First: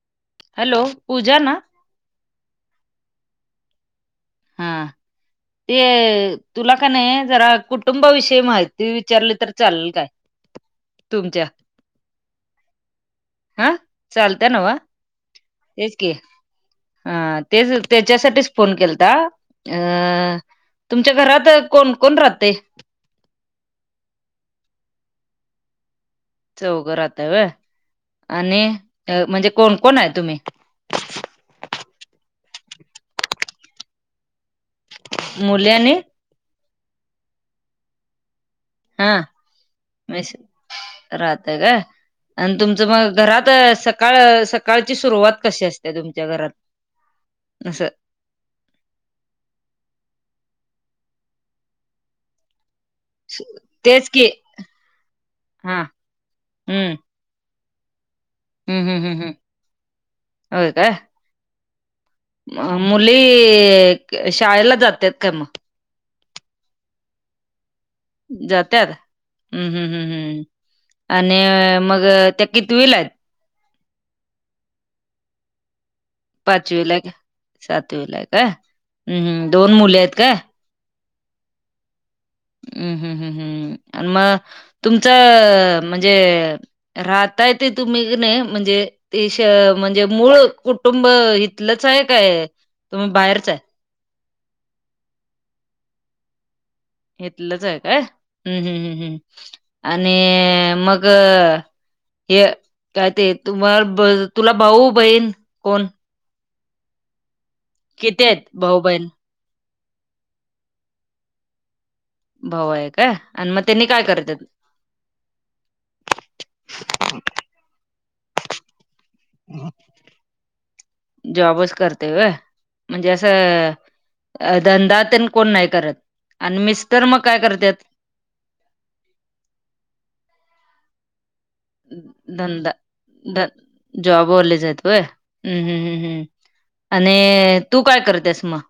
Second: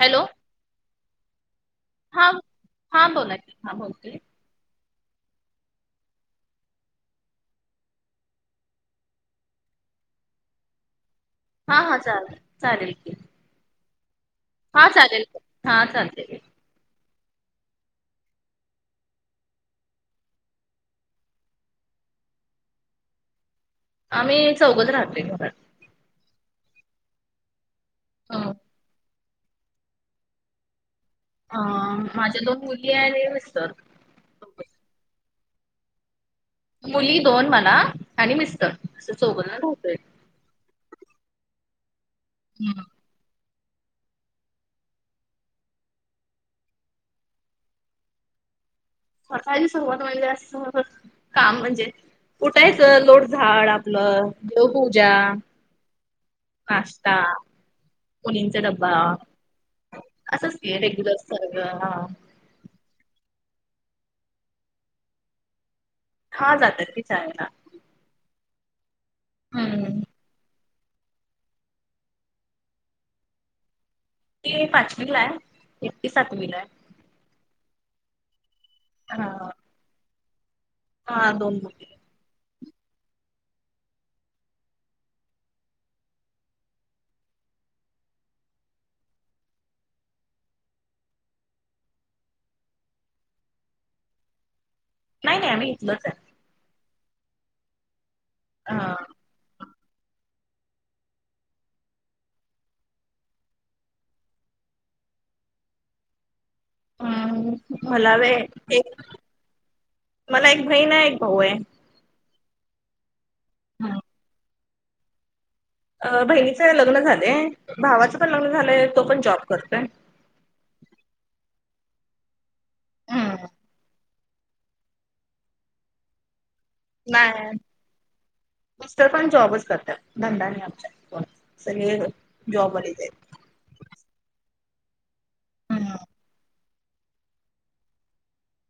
Hello hello पूजा ना हां ब हां बोला हां बोलतोय हा ते तुला का नाही जरा कुटुंबाविषयी माहिती विचारली तर चालल काय तुमच्या हा हा चालेल चालेल की हा चालत न्हव हां चालेल हां तेच की चालते हा तेच त्याच्यासाठीच फोन केल - ता अ तुमच्या घरात कोण कोण राहतय आम्ही चौगच राहतोय घरात चौघ राहाताय होय हं. आणि म्हणजे कोण कोण आहे तुम्ही हा माझ्या दोन मुली आणि मिस्टर मूली आणि मुली दोन म्हणा आणि मिस्टर हा असं चौघजण राहतोय मीस राहतय का आणि हं. तुमचं मग घरात सकाळ सकाळची सुरुवात कशी असते तुमच्या घरात अस स काळची सुरुवात म्हणजे अस काम म्हणजे उठायचं लोटझाड तेच की आपलं देवपूजा हा हम्म नाश्ता मुलींचा हं डब्बा हं हं हं असच होय की काय रेग्युलर सारख मुली शाळेला जात्यात काय मग हा जात्यात की शाळेला जात्यात हम्म हम् हं. हम् हम् आणि मग त्या कितवीला आहेत? ते पाचवी ला आहे. एकटी सातवीला आहे. पाचवीला एक सातवीला एक आहे हम हम हा दोन मुलीआहेत का? हा दोन मुली. हम्म हम् हम् हम् आणि मग तुमचं म्हणजे, राहता येत तुम्ही का नाही म्हणजे, तश म्हणजे मूळ कुटुंब इथलंच आहे, काय तुम्ही बाहेरच आहे. नाही नाही आम्ही इथलच आहे. इथलच आहे काय हम् हम् हा हम् हम्, आणि मग हे काय ते तुम्हा तुला भाऊ बहीण कोण? हम् मला किती होय, आहेत भाऊ एक बहीण मला एक बहीण आहे एक भाऊ आहे. भाऊ आहे काय आणि मग त्यांनी काय करत. अ बहिणीच लग्न झालेय भावाचं पण लग्न झालंय तो पण जॉब करतोय. जॉबच करते होय, म्हणजे हम्म. असं अ धंदात कोण नाही करत आणि मी नाही मिस्टर पण जॉबच करतात धंदा नाही आमच्या कोणच. धंदाध जॉब वालेच आहेत होय. हम्म हम् हम्म हम्म आणि तू काय करतेस मग,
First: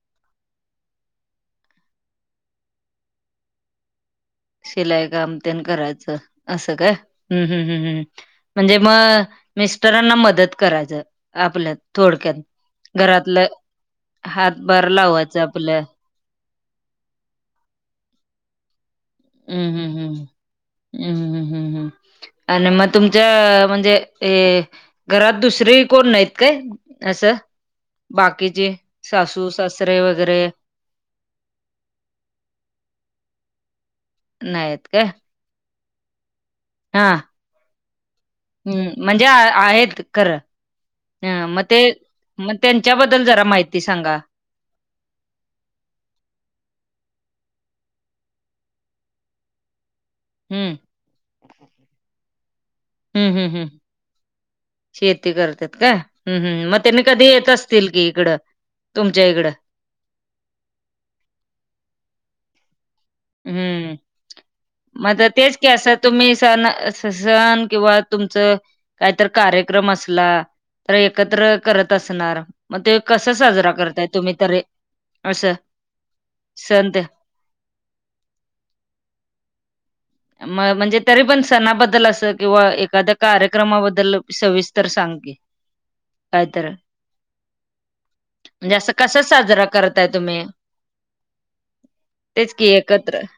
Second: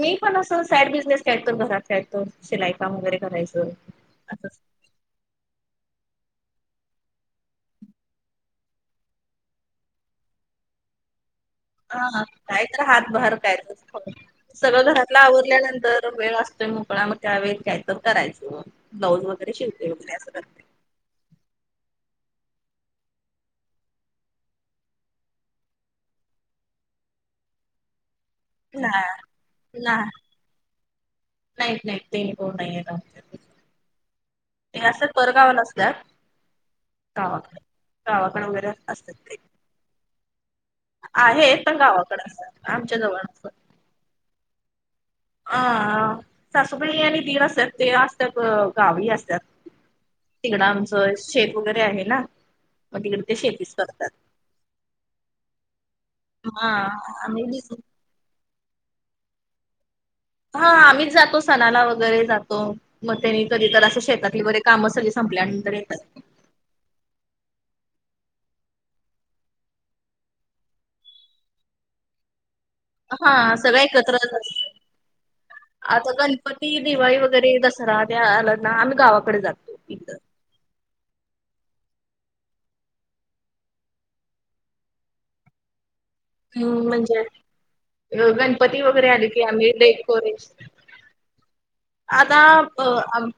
मी पण असंच साईड बिझनेस काय तर घरात काय तर, शिलाईकाम वगैरे करायचं असंच. शिलाई काम तेन करायचं असं काय हम्म हम् हम् हम्. म्हणजे मग मिस्टरांना मदत करायचं आपल्या हा थोडक्यात काय तर हातभार घरातलं काय तर सगळ हातभार घरातलं लावायचं आपलं आवरल्यानंतर. वेळ असतोय मोकळा मग त्यावेेळ काय तर करायचं ब्लाऊज वगैरे शिवते वैे असं कर हम्ममम् हम्म हम्म. आणि मग तुमच्या म्हणजे घरात दुसरे कोण नाहीत काय. असं बाकीचे ना सासू सासरे वगैरे, नाही नाही ते नि को नाही ते नाहीत काय असं परगावाला. असतात. हा गावाकडे गावाकडे वगैरे हम् असतात म्हणजे ते आहेत खरं. ह मग आहेत पण ते गावाकडे मग असतात आमच्या जवळ त्यांच्याबद्दल जरा नसतात. माहिती सांगा. अ सासूबाई आणि दिर असतात, ते असतात गावी असतात. तिकडं हम्म आमचं शेत वगैरे आहे ना, मग तिकडे हम्म ते हम्म हम्म शेतीच करतात. शेती करतात का ह ह् हा मग त्यांनी कधी आम्ही येत बिझ असतील कि इकडं. तुमच्या इकडं. हा आम्हीच जातो सणाला वगैरे जातो. मग त्यांनी कधी तर हम्म असं शेतातली बैरे कामं सगळी संपल्या आणि नंतर येतात. मी [unintelligible] सन किंवा तुमचं काहीत कार्यक्रम असला. तर एकत्र करत असणार. मग ते कसा हा साजरा सगळं करताय एकत्रच तुम्ही तर असतं. असं आता गणपती, सन. दिवाळी दसरा त्या आला ना आम्ही गावाकडे जातो इथ, म म्हणजे तरी पण सणाबद्दल असं किंवा एखाद्या कार्यक्रमाबद्दल सविस्तर सांग की. [inaudible] [unintelligible] हम् म्हणजे, म्हणजे गणपती असं वगैरे कसं आले की साजरा आम्ही करताय डेकोरे तुम्ही? आता तेच की एकत्र आम्ही.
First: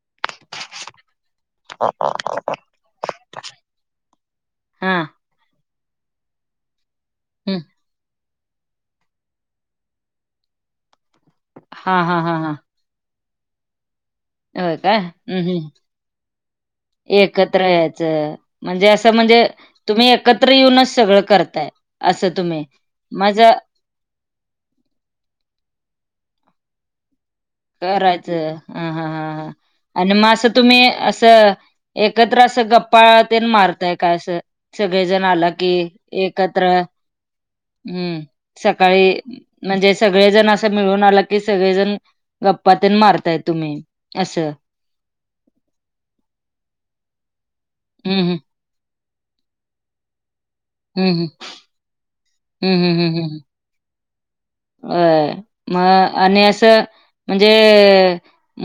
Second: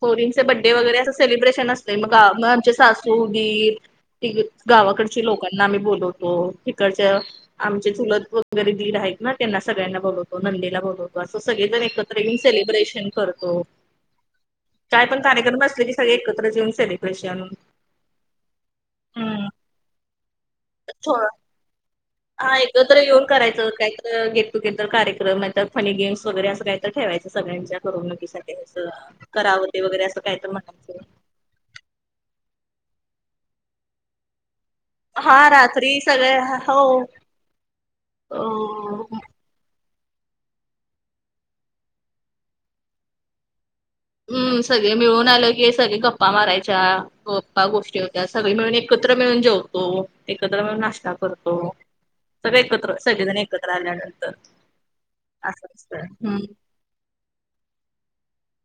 पोरींचं बड्डे वगैरे असं सेलिब्रेशन असते मग मग आमचे सासू दीर, त हा गावाकडची लोकांना आम्ही बोलवतो तिकडच्या हं. आमचे चुलत, दीर आहेत ना त्यांना सगळ्यांना बोलवतो नंदेला बोलवतो. अस सगळेजण हा हा एकत्र हा येऊन हा सेलिब्रेशन करतो. होय का काय पण हम् कार्यक्रम हम् असले की सगळे एकत्रच येऊन सेलिब्रेशन एकत्र यायचं. म्हणजे असं म्हणजे हम्म. तुम्ही एकत्र येऊनच सगळं करताय असं हा तुम्ही एकत तर येऊन मजा करायचं काहीत गेट टुगेदर कार्यक्रम मा फनी गेम्स वगैरे असं काही तर ठेवायचं सगळ्यांच्या करायचं करवणुकीसाठी अस हां हां करावते वगैरे असं काय तर म्हणायचं अससं एकत्र असं गप्पाळात मारतय काय असं सगळेजण हा आलं की रात्री सगळे एकत्र हो हम् अ सकाळी म्हणजे सगळेजण असं मिळून आला की सगळेजण गप्पातन मारताय तुम्ही असं हम्म सगळे मिळून आलं की सगळे गप्पा मारायच्या गप्पा गोष्टी होत्या हम्म सगळे मिळून एकत्र मिळून जेवतो एकत्र मिळून हम्म नाश्ता हम्म करतो सगळे हम्म एकत्र सगळेजण एकत्र ल्यात अ मग आणि असं म्हणजे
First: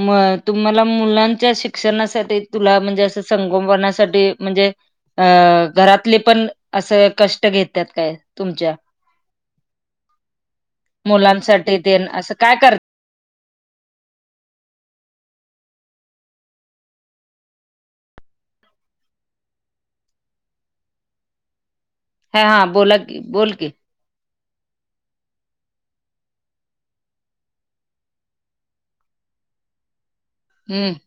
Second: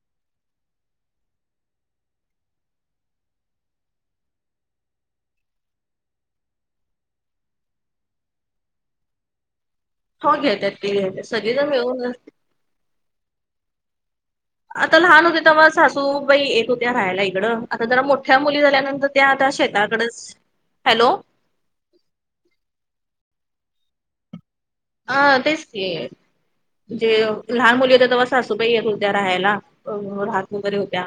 म तुम्हाला मुलांच्या शिक्षणासाठी तुला म्हणजे असं संगोपनासाठी म्हणजे अ घरातले पण असं कष्ट घेतात काय तुमच्या हो घेतेत तेी घेत सगळे जण मुलांसाठी ते मिळ असं काय करते आता लहान होते तेव्हा सासू बाई येत होत्या राहायला इकडं आता जरा मोठ्या मुली झाल्यानंतर त्या आता शेताकडच हॅलो हा हा बोला की बोल की अ तेच ते जे लहान मुली होेत तर ब सासूबाही येतो त्या्या राहायला राह वगैरे हम्म होत्या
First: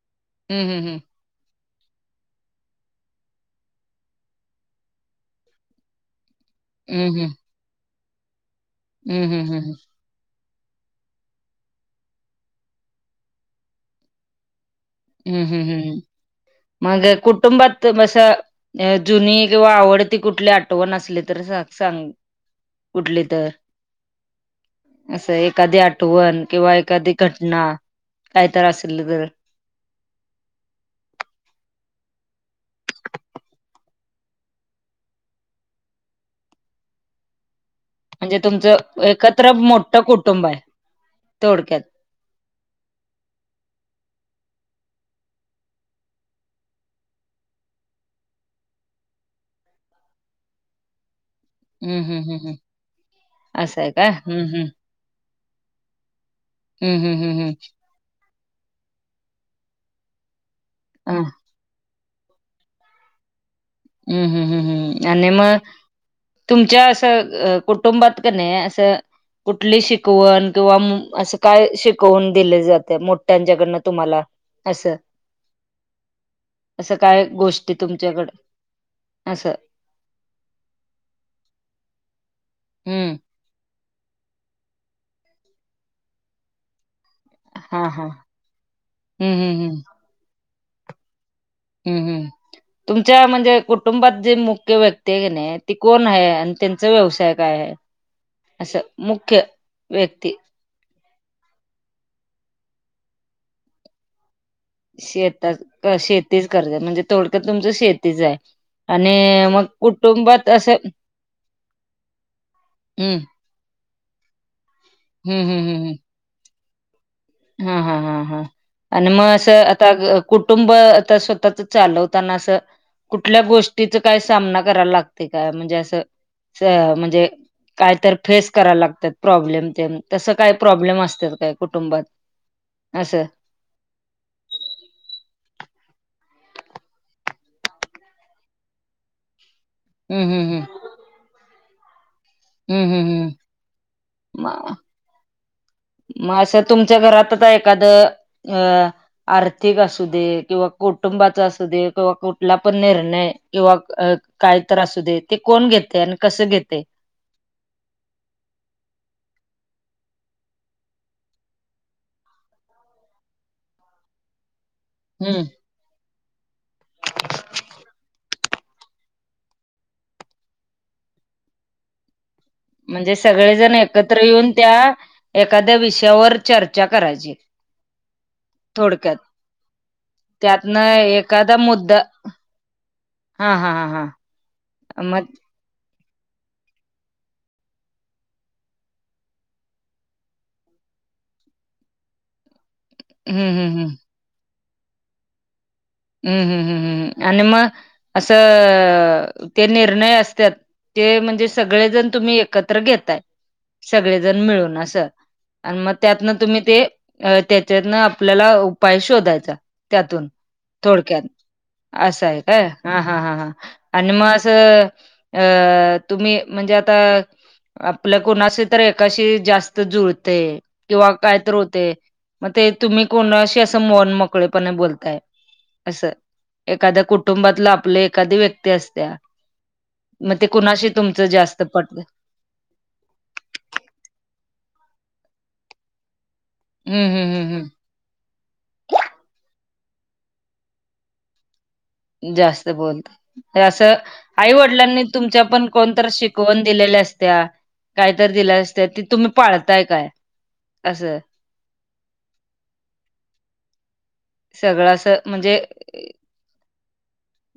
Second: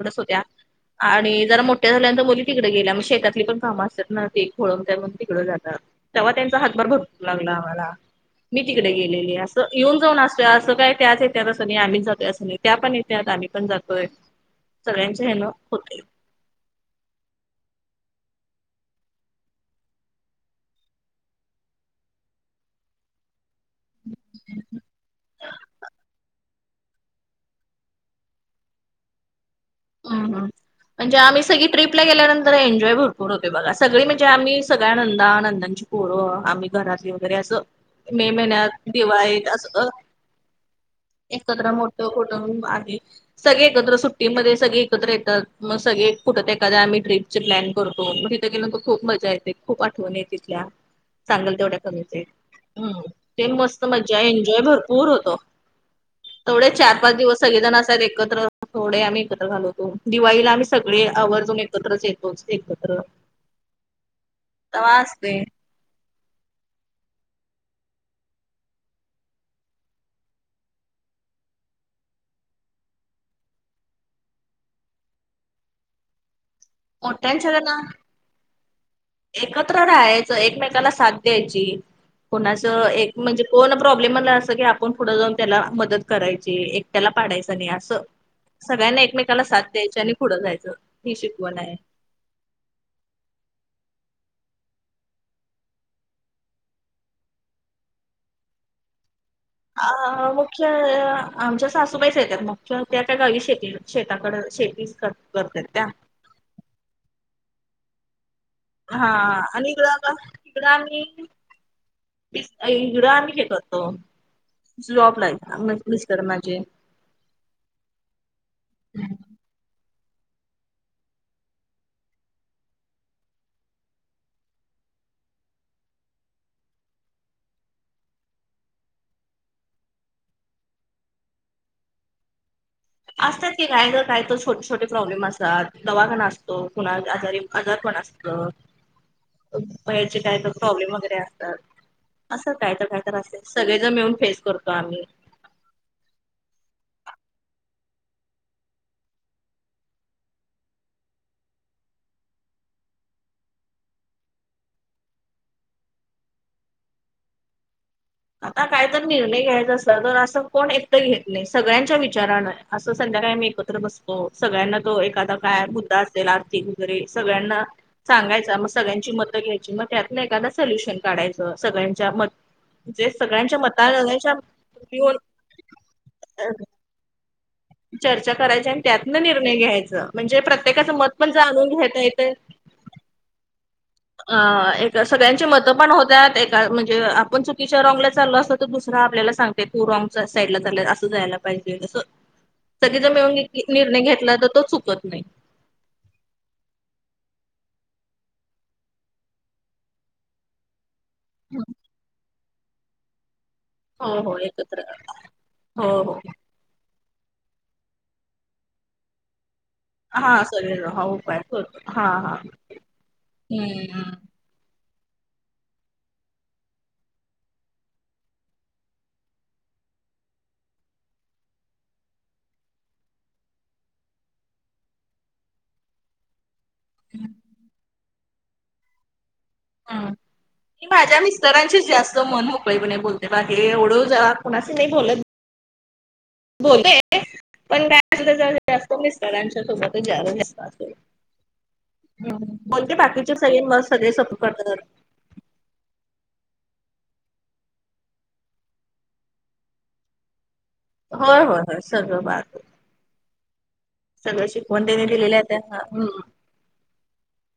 एढच होत्या हम्म हम्म आणि जरा मोठ झाल्यानंतर बोली तिकडे गेल्या शेतातली पण काम असतात ना ते खोळून त्याून तिकडं जात तेव्हा त्यांचा हातभार भरक हम्म लागला आम्हाला मी तिकडे हम्म गेलेले हम्म हम्म असं हम्म येऊन जाऊन अस असं काय त्याच येत असं नाही आम्च जातोय असं नाही त्या पण येत आम्ही पण जातोय सगळ्यांच्या हम्म हेन हम् हम् होतय. मग कुटुंबात मस जुनी किंवा आवडतीी कुठली आठवण असली तर सांग कुठली तर असं एखादी आठवण किंवा एखादी घटना काहीत असल तर हम हम म्हणजे आम्ही सगळी ट्र्रीपला गेल्यानंतर एन्जॉय भरपूर होतेो बघा सगळी म्हणजे आम्ही सगळ्या आंद आनंदांची हो आम्ही घरातली वगैरे असं मे म्हणजे महिन्यात तुमचं दिवाळीत एकत्र अस मोठं कुटुंब आहे एकत्र थोडक्यात मोठ कुठ आधी सगळे एकत्र सुट्टीमध्ये सगळे एकत्र येतात मगळे कुठं ते एखा्या आम्ही ट्रपचे प्लॅन करतो मग तथं गेलं तर खूप मजा येते खूप आठव तिथग तेवढ्या हम्म हम्म कमी हम्म हम्म ते असं मस्त का मजा आहे हम्म एन्जॉय हम्म बघ पूर होतो थोडे चार हम्म पाच हम्म दिवस हम्म हम्म सगळेजण असाात एकत्र थोडे आम्ही घालवतो दिवाळीला आम्ही सगळे अ आवर्जून एकत्रच येतोच एकत्र हम्म हम् हम्म तेव्हा हम् आणि असते मग तुमच्या असं कुटुंबात कने असं कुठली शिकवण किंवा असं काय शिकवून दिले जाते मोठ्यांच्याकडनं तुम्हाला अस असं काय मोठ्यांच्या गोष्टी ना तुमच्याकड असं एकत्र राहायचं एकमेकाला साथ द्यायची कोणाचं हम्म एक म्हणजे कोण प्रॉब्लेमला असं की आपण पुढं जाऊन त्याला मदत करायची एक त्याला पाडायची हा असं हा सगळ्यांना हम्म एकमेकाला हम्म साथ हम्म द्यायची आणि पुढं जायचं हे शिकवण आहे ह् तुमच्या म्हणजे कुटुंबात जे मुख्य व्यक्ती आहे ती कोण आहे आणि व्यवसाय काय आहे असं मुख्य हा हा व्यक्ती मग मुख्य आमच्या सासूबाईच येतात मुख्य त्या त्या गावी शेती शेताकड शेती शेतात शेती करज म्हणजे थोडक्या तुमचं शेतीच आहे हा आणि मग आणि इकडं कुटुंबात असं ड हम्म आम्ही हे करतो जॉब ला हम्म हम्म म हम्म पस कर माझे हा हा हा हा आणि मग असं कुटुंब स्वतःच चालवताना असं कुठल्या गोष्टीच काय सामना करायला लागते का म्हणजे असं म्हणजे काय तर फेस करायला लागतात प्रॉब्लेम ते तसं काय प्रॉब्लेम असतात काय कुटुंबात असं असतात की गाय ज काय तर छोटे छोटे प्रॉब्लेम असतात दवाखा असतो कुणा आजारी आजार पण असतो ह्याचे हम्म काय हम्म हम्म प्रॉब्लेम वगैरे असतात असं काय तर हम्म काय तर हम्म हम्म असेल सगळे ज मिळून फेस करतो म- आम्ही मग असं तुमच्या घरातच एखादं अं आर्थिक असू दे किंवा कुटुंबाचा असू दे किंवा कुठला पण निर्णय किंवा काही तर असू दे ते कोण घेते आणि कसं घेते आता काय तर निर्णय घ्यायचा असेल तर असं कोण एकटं घेत नाही सगळ्यांच्या विचाराानं असं संध्याकाळी मी एकत्र बसतो सगळ्यांना तो एखादा हम्म काय मुद्दा असत आर्थिक वगैरे सगळ्यांना सांगायचा मग सगळ्यांची मतं घ्यायची मग त्यातलं एखादा सोल्युशन काढायचं सगळ्यांच्या मत जे म्हणजे सगळ्यांच्या सगळेजण एकत्र मताच्या येऊन त्या घेऊन एखाद्या विषयावर चर्चा करायची चर्चा करायची आणि त्यातन थोडक्यात निर्णय घ्यायचां म्हणजे त्यातनं प्रत्येकाचं मत पण जा एखादा जाणून मुद्दा घेता येतं हा हा हा हा अ एक मग सगळ्यांची मतं पण होतात एक म्हणजे आपण चुकीच्या रॉंगला चाल असत तर दुसरा आपल्याला सांगते तू रॉंग साईडला चाल असं जायला पाहिज ह सगळी जर मिळून निर्णय घेतला तर तो चुकत नाही हम् हम्म हम् हम् आणि मग असं ते निर्णय असतात ते म्हणजे सगळेजण तुम्ही एकत्र घेताय हो हो सगळेजण मिळून एकत्र अस आणि हो मग हो त्यातन तुम्ही ते अ त्याच्यातन आपल्याला उपाय शोधायचा त्यातून हा सगळेजण हा थोडक्यात उपाय करतो हा असं हा. आहे काय हा हा ह ह हम्म. आणि मग अस अं तुम्ही म्हणजे आता आपल्या कोणाशी तर एकाशी जास्त जुळते किंवा काय तर होते मग ते तुम्ही कोणाशी असं मन मोकळेपणे बोलताय असं एखाद्या कुटुंबातलं आपल्या एखादी व्यक्ती असत्या हम्म. मग ते मी कुणाशी माझ्या तुमचं जास्त मिस्टरांशीच पटत जास्त मन बोलते बा हे ओळू जा कोुणाशी नाही बोलत हम्म बोलत हम्म हम्म पण काय सुध जास्त मिस्तळांच्या सोबत जास्त अस जास्त बाकीचे बोलत सगळे मग असं सगळे सपोर्ट करतात. आईवडिलांनी तुमच्या पण कोणत शिकवण दिलेल्या असत्या कायत दिलं असत त तुम्ही पाळताय काय असं? होय होय होय सगळं बात सगळं शिकवण त्यांनी असं दिलेल्या म्हणजे त्या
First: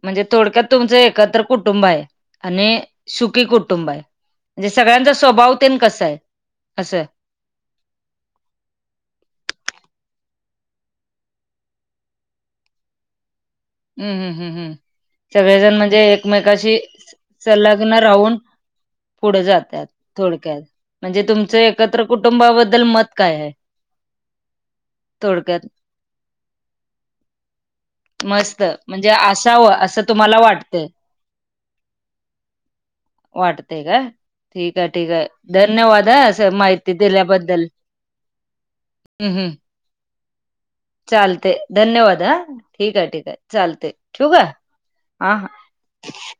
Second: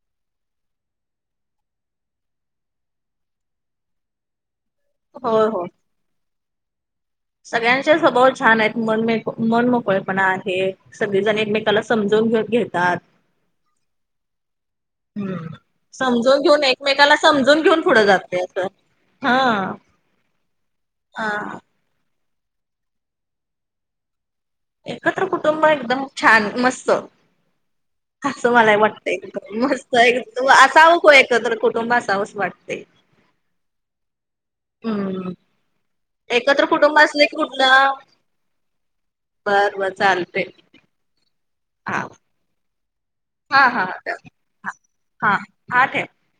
म्हणजे थोडक्यात तुमचं एकत्र कुटुंब आहे आणि सुकीी कुटुंब आहे म्हणजे सगळ्यांचा होय स्वभाव होय. तेन कस आहे असं सगळ्यांचे स्वभाव छान आहेत मन मनमकळेपणा आहे सगळेजण एकमेकाला समजवून घे घेतात हम् हम् हम्म हम हम्म. सगळेजण म्हणजे समजून घेऊन एकमेकाशी एकमेकाला समजून घेऊन संलग्न पुढे राहून जाते असं पुढे हा. जातात. थोडक्यात म्हणजे तुमचं हा एकत्र कुटुंबा बद्दल मत काय आहे? एकत्र थोडक्यात? कुटुंब एकदम छान मस्त अस मस्त मला ही म्हणजे वाटतय, असावं मस्त असं एक तुम्हाला वाटतंय असावं ख एकत्र कुटुंब असावंच वाटतय. वाटते का ठीक आहे ठीक आहे हम्म. धन्यवाद हा एकत्र माहिती कुटुंब असले की दिल्याबद्दल. कुठलं हम्म हम् बरं बरं चालतंय. चालतंय धन्यवाद हा ठीक आहे ठीक आहे. हा हा. चालतंय हा. ठेवू हा हा ठेव. काय?